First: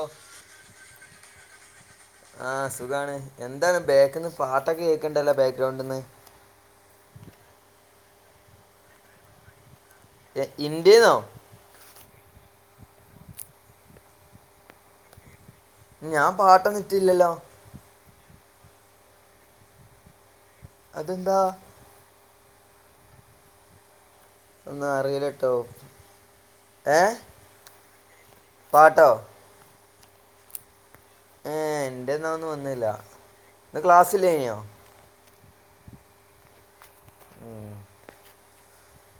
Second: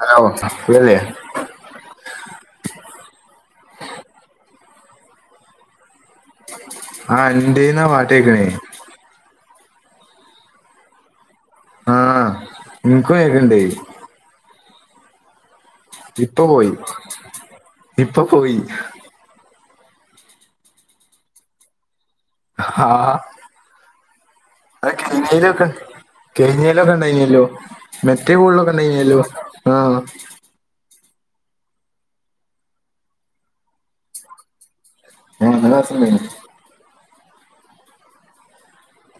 Hello സുഖല്ലേ. ആ സുഖാണ് എന്താണ് ബേക്ക്ന്ന് പാട്ടൊക്കെ കേൾക്കണ്ടല്ലോ ബാക്ഗ്രൗണ്ടിന്ന്. ആഹ് അന്റെയിന്നാ പാട്ട് കേക്കണേ. എ ഇന്റെ യിന്നോ? ആഹ് ഇൻക്കും കേക്കുണ്ട്. ഞാൻ ഇപ്പൊ പോയി പാട്ടൊന്നും ഇട്ടില്ലല്ലോ ഇപ്പൊ പോയി. അതെന്താ. ആഹ ഒന്നും അത അറിയില്ല കേട്ടോ കഴഞ്ഞയിലൊക്കെ കഴിഞ്ഞലൊക്കെ ഏ ഉണ്ടയിനല്ലോ [unintelligible] മറ്റേ കൂടുത [unintelligible] ലൊക്കെ പാട്ടോ ഉണ്ടല്ലോ ആഹ ഏ എന്റെ എന്നാ ഒന്നും വന്നില്ല ഇന്ന് ക്ലാസ്സില്ലേനിയോ ആ ഇന്ന് ക്ലാസ്സ്‌ ഉണ്ടായിനി ഉം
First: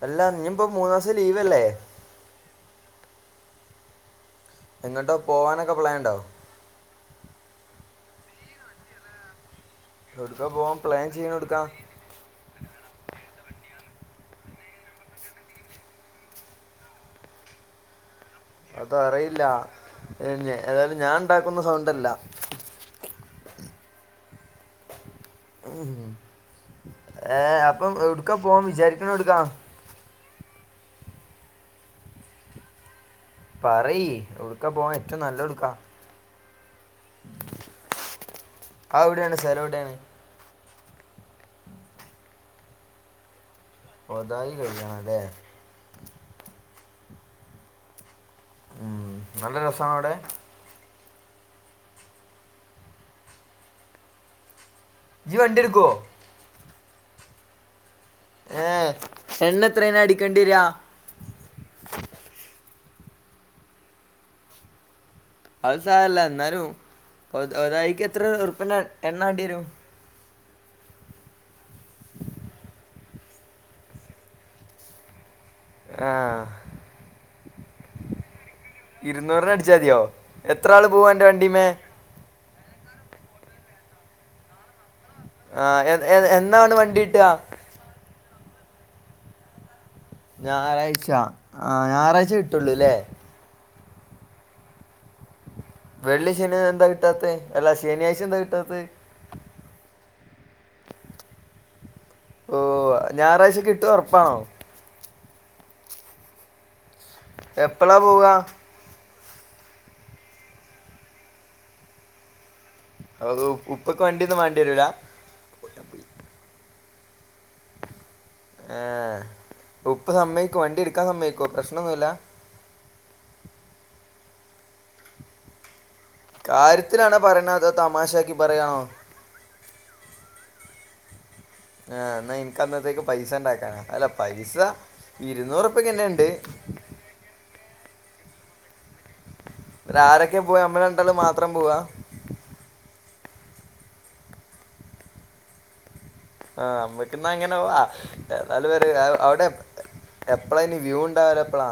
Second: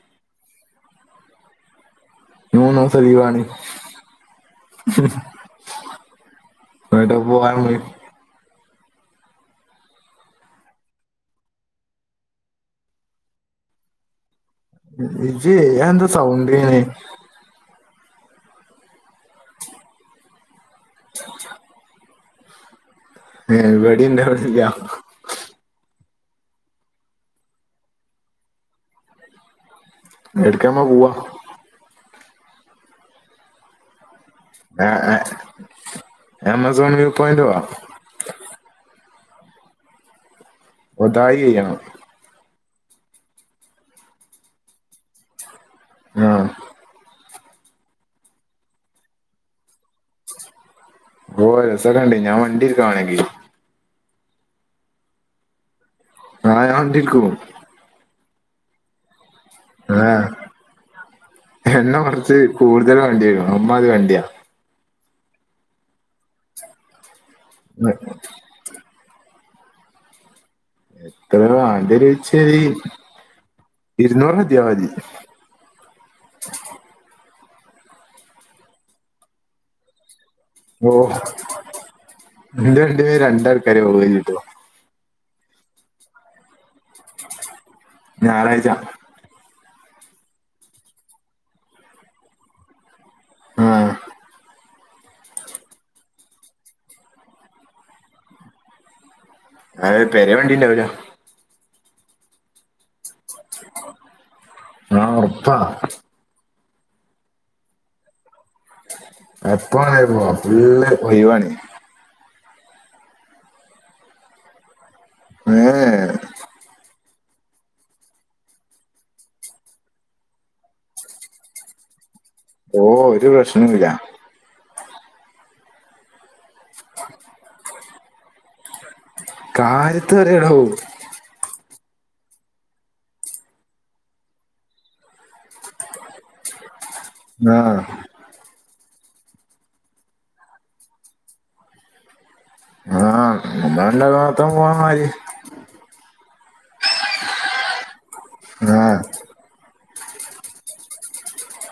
അല്ലാ ഇഞ് ഇപ്പൊ മൂന്നു ദെവസം ലീവല്ലേ മൂന്ന് ദെവസം ലീവാണ് എങ്ങോട്ടോ പോവാനൊക്കെ പ്ലാൻ ഉണ്ടോ എങ്ങോട്ടാ പോവാനുള്ളെതെ എവിടുക്കാ പോവാൻ പ്ലാൻ ചെയ്യണ എവിടുക്കാ ഇജ്ജെ അതെന്ത് സൗണ്ടേണ്? അതറിയില്ല എന്നെ ഏതായാലും ഞാൻ ഉണ്ടാക്കുന്ന സൗണ്ടല്ല. എവിടേ ഉണ്ടാവലില്ല ഏഹ് അപ്പം എവിടുക്കാ പോവാൻ വിചാരിക്കണ എവിടുക്കാ? ഏടുക്കാനമ്മ പോവാ? പറയ് ഏവ്ടുക്കാ ആ, പോവാൻ ആ, ഏറ്റവും നല്ല ഏവ്ടുക്കാ? ആമസോൺ വ്യൂ പോയിന്റ് പോവാം? ആത് എവിടെയാണ് സ്ഥലം എവിടെയാണ്? ഒതായി കയ്യണം. ഒതായി കഴിയണം അല്ലേ ആഹ് ഉം നല്ല രസാണവിടെ? ഓഹ് രസൊക്കെണ്ട് ഞാൻ വണ്ടി എടുക്കാം വേണെങ്കി ഇജ്ജ് വണ്ടിയെടുക്കുവോ? ആ ഞാൻ വണ്ടിയെടുക്കും ഏഹ് ആഹ് എണ്ണ കൊറച്ച് കൂടുതൽ വേണ്ടി വരും അമ്മാതിരി വണ്ടിയാ അത് സാരല്ല എന്നാലും ഒ ഓരാളിക്ക് എത്ര ഉറുപ്യേന്റെ എ എണ്ണ വേണ്ടി വരും എത്ര വേണ്ടിവരുച്യാല് ഇരുന്നൂറിനു എത്തിയാ മതി. ഇരുന്നൂറിനടിച്ചാ മതിയോ എത്ര ആള് പോവാ അന്റെ വണ്ടീമ്മേ? എൻ്റെ വണ്ടിമ്മേ രണ്ടാൾക്കാര് പോകലിട്ടോ ആഹ് എ എ എന്നാണ് വണ്ടീട്ടാ? ഞായറാഴ്ചാ ഞായറാഴ്ച. ആ ഞായറാഴ്ച കിട്ടുള്ളൂല്ലേ ആഹ് വെള്ളി ശനി എന്താ കിട്ടാത്തെ അല്ലാ ശനിയാഴ്ച എന്താ കിട്ടാത്തത് അത് പെരേ വണ്ടിണ്ടാവ് ലാ ഓഹ് ഞായറാഴ്ച കിട്ടു ഉറപ്പാണോ ആഹ് ഒർപ്പാ എപ്പളാ പോവാ എപ്പൊ വേണേലും പോവാ ഫുള്ള് ഒഴിവാണ് അഹ് ഉപ്പക്ക് വണ്ടിയൊന്നും വേണ്ടി വരൂലാ ഏ ഏഹ് ഉപ്പ സമ്മയ്ക്കോ വണ്ടി എടുക്കാൻ സമ്മയ്ക്കോ പ്രശ്നൊന്നുല്ലാ ഓഹ് ഒരു പ്രശ്നുല്ലാ കാര്യത്തിലാണോ പറിണെ അതോ തമാശാക്കി പറയാണോ കാര്യത്ത് പറിയാണാവോ ആഹ് ന്നാ ഇൻക്കന്നത്തേക്ക് പൈസണ്ടാക്കാനാ അല്ല പൈസ ഇരുന്നൂറുപ്യക്കെ എന്നെ ഉണ്ട് ങ്ങ്ആഹ് ആരൊക്കെ പോവാ നമ്മൾ രണ്ടാള് മാത്രം പോവാ നമ്മള് രണ്ടാളും മാത്രം പോവാമാരി ആ നമ്മക്കിന്ന അങ്ങനെ പോവാ ഏതായാലും വ ആ അവിടെ എ എപ്പളാ ഇനി വ്യൂ ഉണ്ടാവല് എപ്പളാ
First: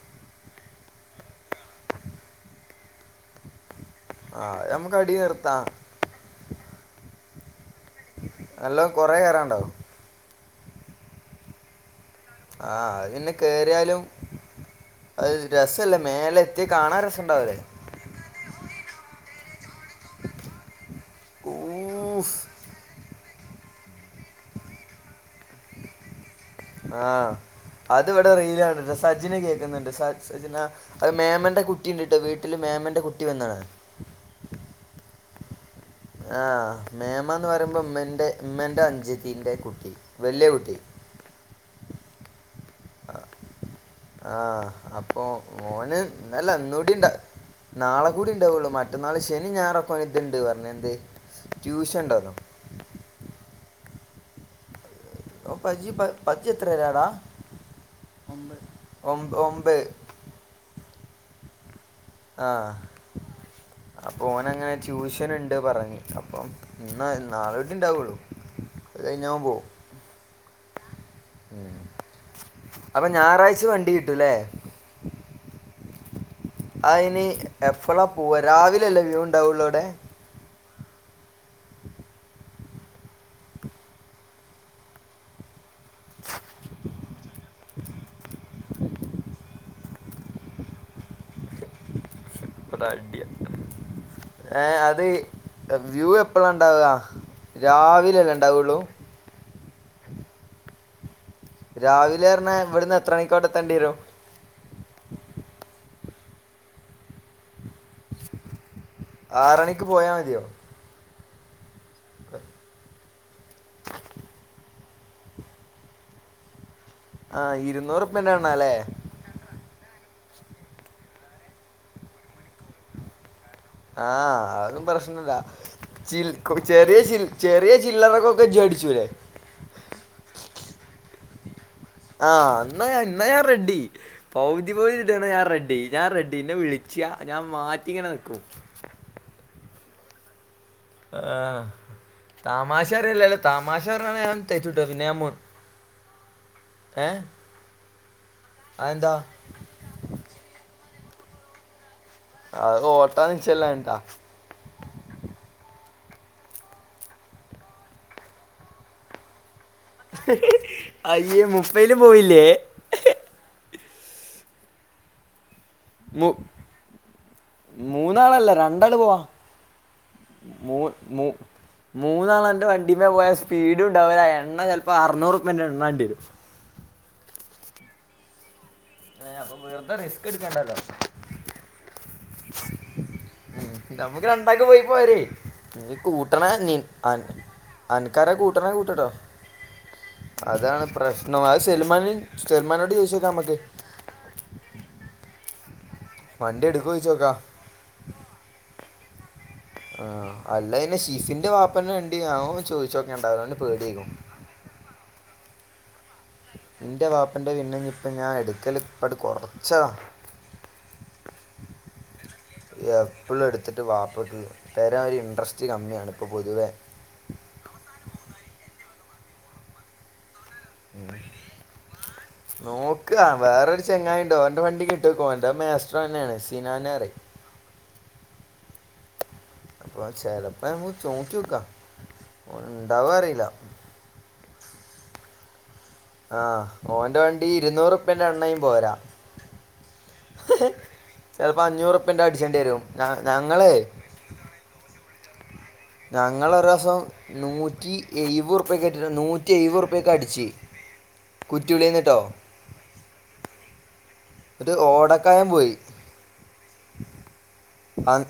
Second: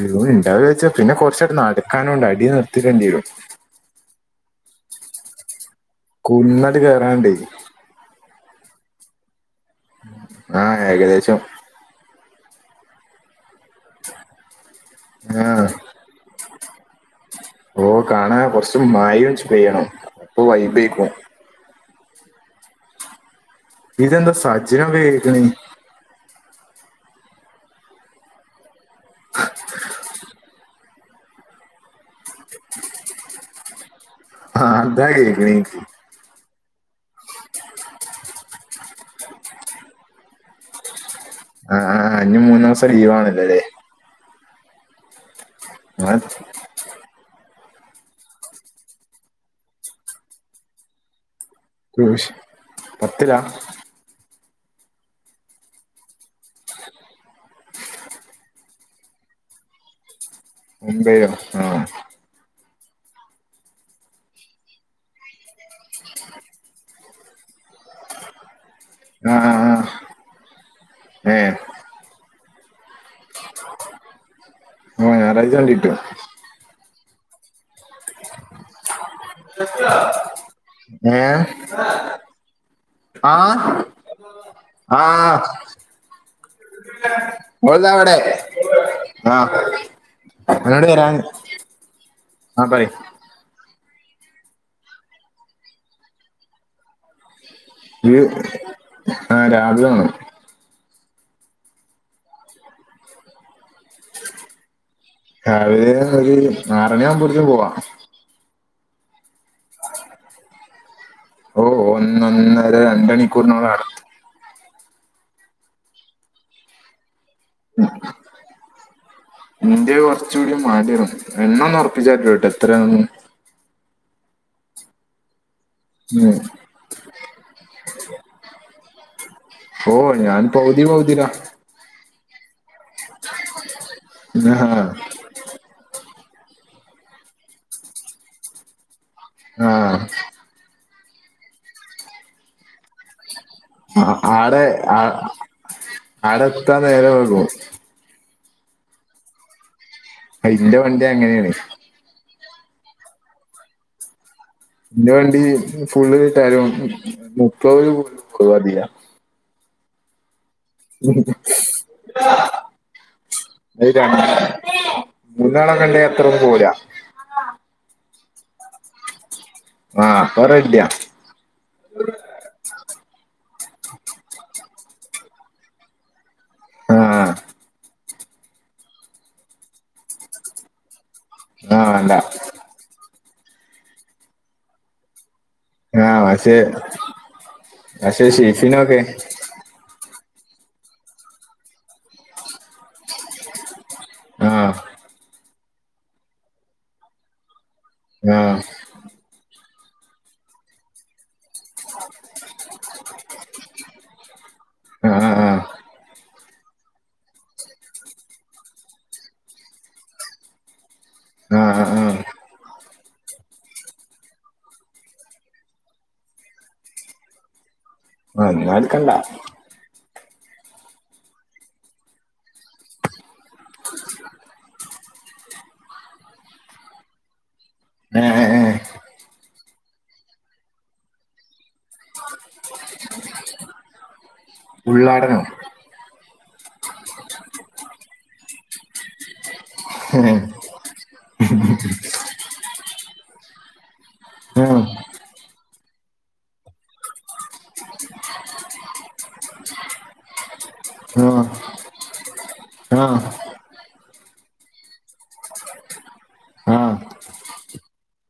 വ്യൂ ഇണ്ടാവ വച്ചാ പിന്നെ കുറച്ചേരം നടക്കാനുണ്ട് അടി നിർത്തിട്ടേണ്ടി വരും ആ നമ്മുക്ക് അടി നിർത്താം കുന്നട്ട് കയറാണ്ടേ നല്ലോ കൊറെ കേറണ്ടാവും ആ ഏകദേശം ആ അതിങ്ങനെ കെറിയാലും അത് ആ രസല്ല മേലെ എത്തി കാണാൻ രസ് ഓ കാണാ കൊറച്ചു മായ പെയ്യണം അപ്പൊ വൈബേക്കും യൂഫ് ഇതെന്താ സജനം വെയ്ക്ണ് ആ അത് ഇവിടെ റീലാണ് സജിന് കേൾക്കുന്നുണ്ട് സ സജിന അ മേമന്റെ കുട്ടിണ്ട് ട്ടോ വീട്ടില് മന്റെ കുട്ടി വന്ന്ണ് ആ അതാ കേക്ക്ണ് ഇക്ക് ആ മേമാന്ന് പറയുമ്പോ ഉമ്മൻ്റെ ഉമ്മൻ്റെ അഞ്ജത്തിൻ്റെ കുട്ടി വലിയ കുട്ടി ആ അഞ്ഞു മൂന്നു ദിവസം ലീവ് ആണല്ലോല്ലേ ആ അപ്പൊ മോന് ആ, ഇന്നലെ ഇന്നൂടി ഇണ്ടാ നാളെ കൂടി ഉണ്ടാവുള്ളൂ മറ്റന്നാള് ശനി ഞാറൊക്ക ഇതുണ്ട് പറഞ്ഞ് എന്ത് ട്യൂഷൻ ഉണ്ടല്ലോ ദൂഷ് പത്തിലാ പ പ പജ എത്രരടാ ഒ ഒമ്പത് ഒമ്പൈ ആ ആ അപ്പൊ ഓന് അങ്ങനെ ട്യൂഷൻ ഇണ്ട് പറഞ്ഞ് അപ്പം ഇ നാളെ ഇണ്ടാവുള്ളു ആ ആഹ് ഉം അപ്പൊ ഞായറാഴ്ച വണ്ടി കിട്ടൂല്ലേ ഓ ഞായറാഴ്ച വണ്ടിട്ടും ആ ഇനി എഫളാ പോവ രാവിലല്ലേ വ്യൂ ഉണ്ടാവുള്ളോ അടെ ഏ ആ ആ ഓള്താ ഇവിടെ ആ എന്നോട് വരാന്ന് ഏ അത് വ്യൂ എപ്പഴാ ഇണ്ടാവ രാവിലെ ഇത് അല്ലെ ഇണ്ടാവുള്ളൂ ആ രാവിലെ വേണം രാവിലെ എറഞ്ഞാ ഇവിടുന്ന് എത്ര മണിക്ക് അവിടെ എത്തേണ്ടി വരും രാവിലെ ഒരു ആറണി ആവുമ്പോഴത്തും പോവാ ആറണിക്ക് പോയാ മതിയോ ഓ ഒന്ന ഒന്നര രണ്ട് മണിക്കൂറിനോള് അവിടെ എത്തും ആ ഇരുന്നൂറ്പ്പന്ന എണ്ണ അല്ലേ ഇന്ത്യ കുറച്ച് കൂടി മാടിറു എണ്ണ ഒന്ന് ഉറപ്പിച്ചാട്ടോട്ടോ എത്രയാന്ന് ആ അതും പ്രശ്നല്ല ചിൽ ഉം. ചെറിയ ചിൽ ചെറിയ ചില്ലറക്കൊക്കെ ജേടിച്ചുല്ലേ ഓ ഞാൻ പൗതി പൗതിടാ ആ അന്ന ഇന്ന ഞാൻ റെഡ്ഡി ആ പൗതി പോതിട്ടാണ് ഞാൻ റെഡ്ഡി ഞാൻ റെഡ്ഡീ ഇന്നേ വിളിച്ച ഞാൻ മാറ്റി ഇങ്ങനെ നിൽക്കൂ ആ ആ തമാശാരല്ലാല ആ ആടെ ആ ആടെത്താൻ നേരം വൈകുവോ അയെന്താ അതിന്റെ വണ്ടി അങ്ങനെയാണ് അത് ഓട്ടം നിശ്ചയം ഇല്ലാഞ്ഞിട്ട ഇൻ്റെ വണ്ടി ഫുള്ള് കിട്ടിയാലും മുപ്പതി കൂടുതൽ വരില്ല അയ്യേ മുപ്പയിലും പോയില്ലേ അത് രണ്ട് മൂന്നാള് ആണെങ്കി എത്രയും പോവൂല മൂന്നാളല്ലേ രണ്ടാൾ പോവാ ആഹ് [unintelligible] മൂന്നാളന്റെ വണ്ടില് പോയാ സ്പീഡും ഉണ്ടാവില്ല എണ്ണ ചിലപ്പോ അറുന്നൂറ്‌റുപ്യെന്റെ എണ്ണ വേണ്ടി വരും ആഹ അ അപ്പൊ വെറുതെ റിസ്ക് എടുക്കണ്ടല്ലോ ആഹ അത നമ്മുക്ക് രണ്ടാക്ക് പോയി പോരെ നീ ആ കൂട്ടണ പക്ഷേ നീ പക്ഷേ അനക്കാരെ കൂട്ടണ ഷെയ്ഫിനൊക്കെ കൂട്ടട്ടോ അതാണ് പ്രശ്നം അത് സെൽമാനും സെൽമാനോട് ചോയിച്ചോക്ക നമക്ക് ആ വണ്ടി എടുക്കോചോയിച്ചോക്കാ ആഹ ആ അല്ല പിന്നെ ഷിഫിന്റെ വാപ്പന്നെ വണ്ടി അവൻ ചോദിച്ചോക്കെണ്ടാവോ പേടിയേക്കും ആ ആ ആ എന്റെ വാപ്പന്റെ വിന്നഞ്ഞിപ്പ് ഞാൻ എടുക്കല് ഇപ്പോ കുറച്ചതാ ആഹ എപ്പളും എടുത്തിട്ട് വാപ്പ തരാൻ ഇന്ട്രെസ്റ് കമ്മിയാണ് ഇപ്പൊ പൊതുവെ ആ എന്നാ എടുക്കണ്ട ഉ നോക്ക് വേറൊരു ചെങ്ങായിയുണ്ട് അവന്റെ വണ്ടി കിട്ടൊനോക്ക് അവന്റെ മാസ്റ്റർ തന്നെയാണ് സിനന് പറയും ഏ അപ്പ ചെലപ്പ ചോയിച്ചുനോക്കാം ഉണ്ടാവോ അറിയില്ല ഉള്ളാടനം ആഹ് ഓൻറെ വണ്ടി ഇരുന്നൂറുപ്പ്യേന്റെ എണ്ണയും പോരാ ഉം, ചെലപ്പോ അഞ്ഞൂറ്റുപ്പന്റെ അടിച്ചേണ്ടി വരും ഞങ്ങള ഉം, ഞങ്ങളൊരുസം നൂറ്റി എഴപതു റുപ്യക്ക് നൂറ്റി എഴപത്റുപ്യക്ക് അടിച്ചു ആഹ ആഹ ഒരു ഓടക്കായം പോയി ആ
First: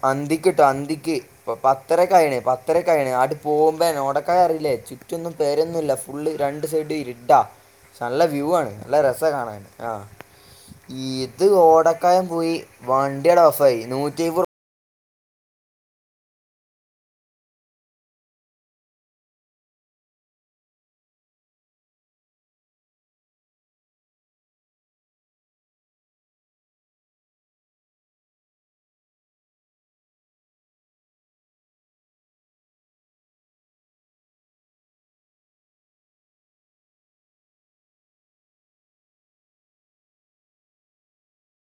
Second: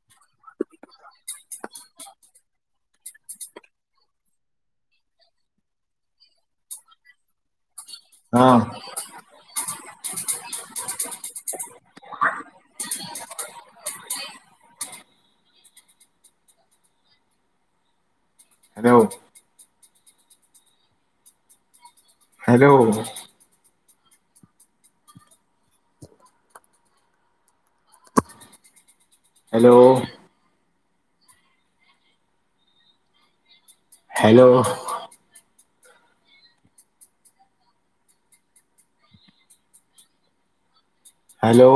അന്തിക്ക്ട്ടോ അന്തിക്ക് പത്തര കഴിയണേ പത്തര കഴണേ അട പോകുമ്പേ ഓട റേ ചുറ്റൊന്നും പേരൊന്നുമല്ല ഫുള്ള് രണ്ട് സൈഡ് ഇരുട്ട നല്ല ആ വ്യൂ ആണ് നല്ല രസ കാണാൻ ആഹ ഇത് ഓടക്കായം പോയി വണ്ടിയട ഓഫായി നൂറ്റിപത് hello hello hello hello hello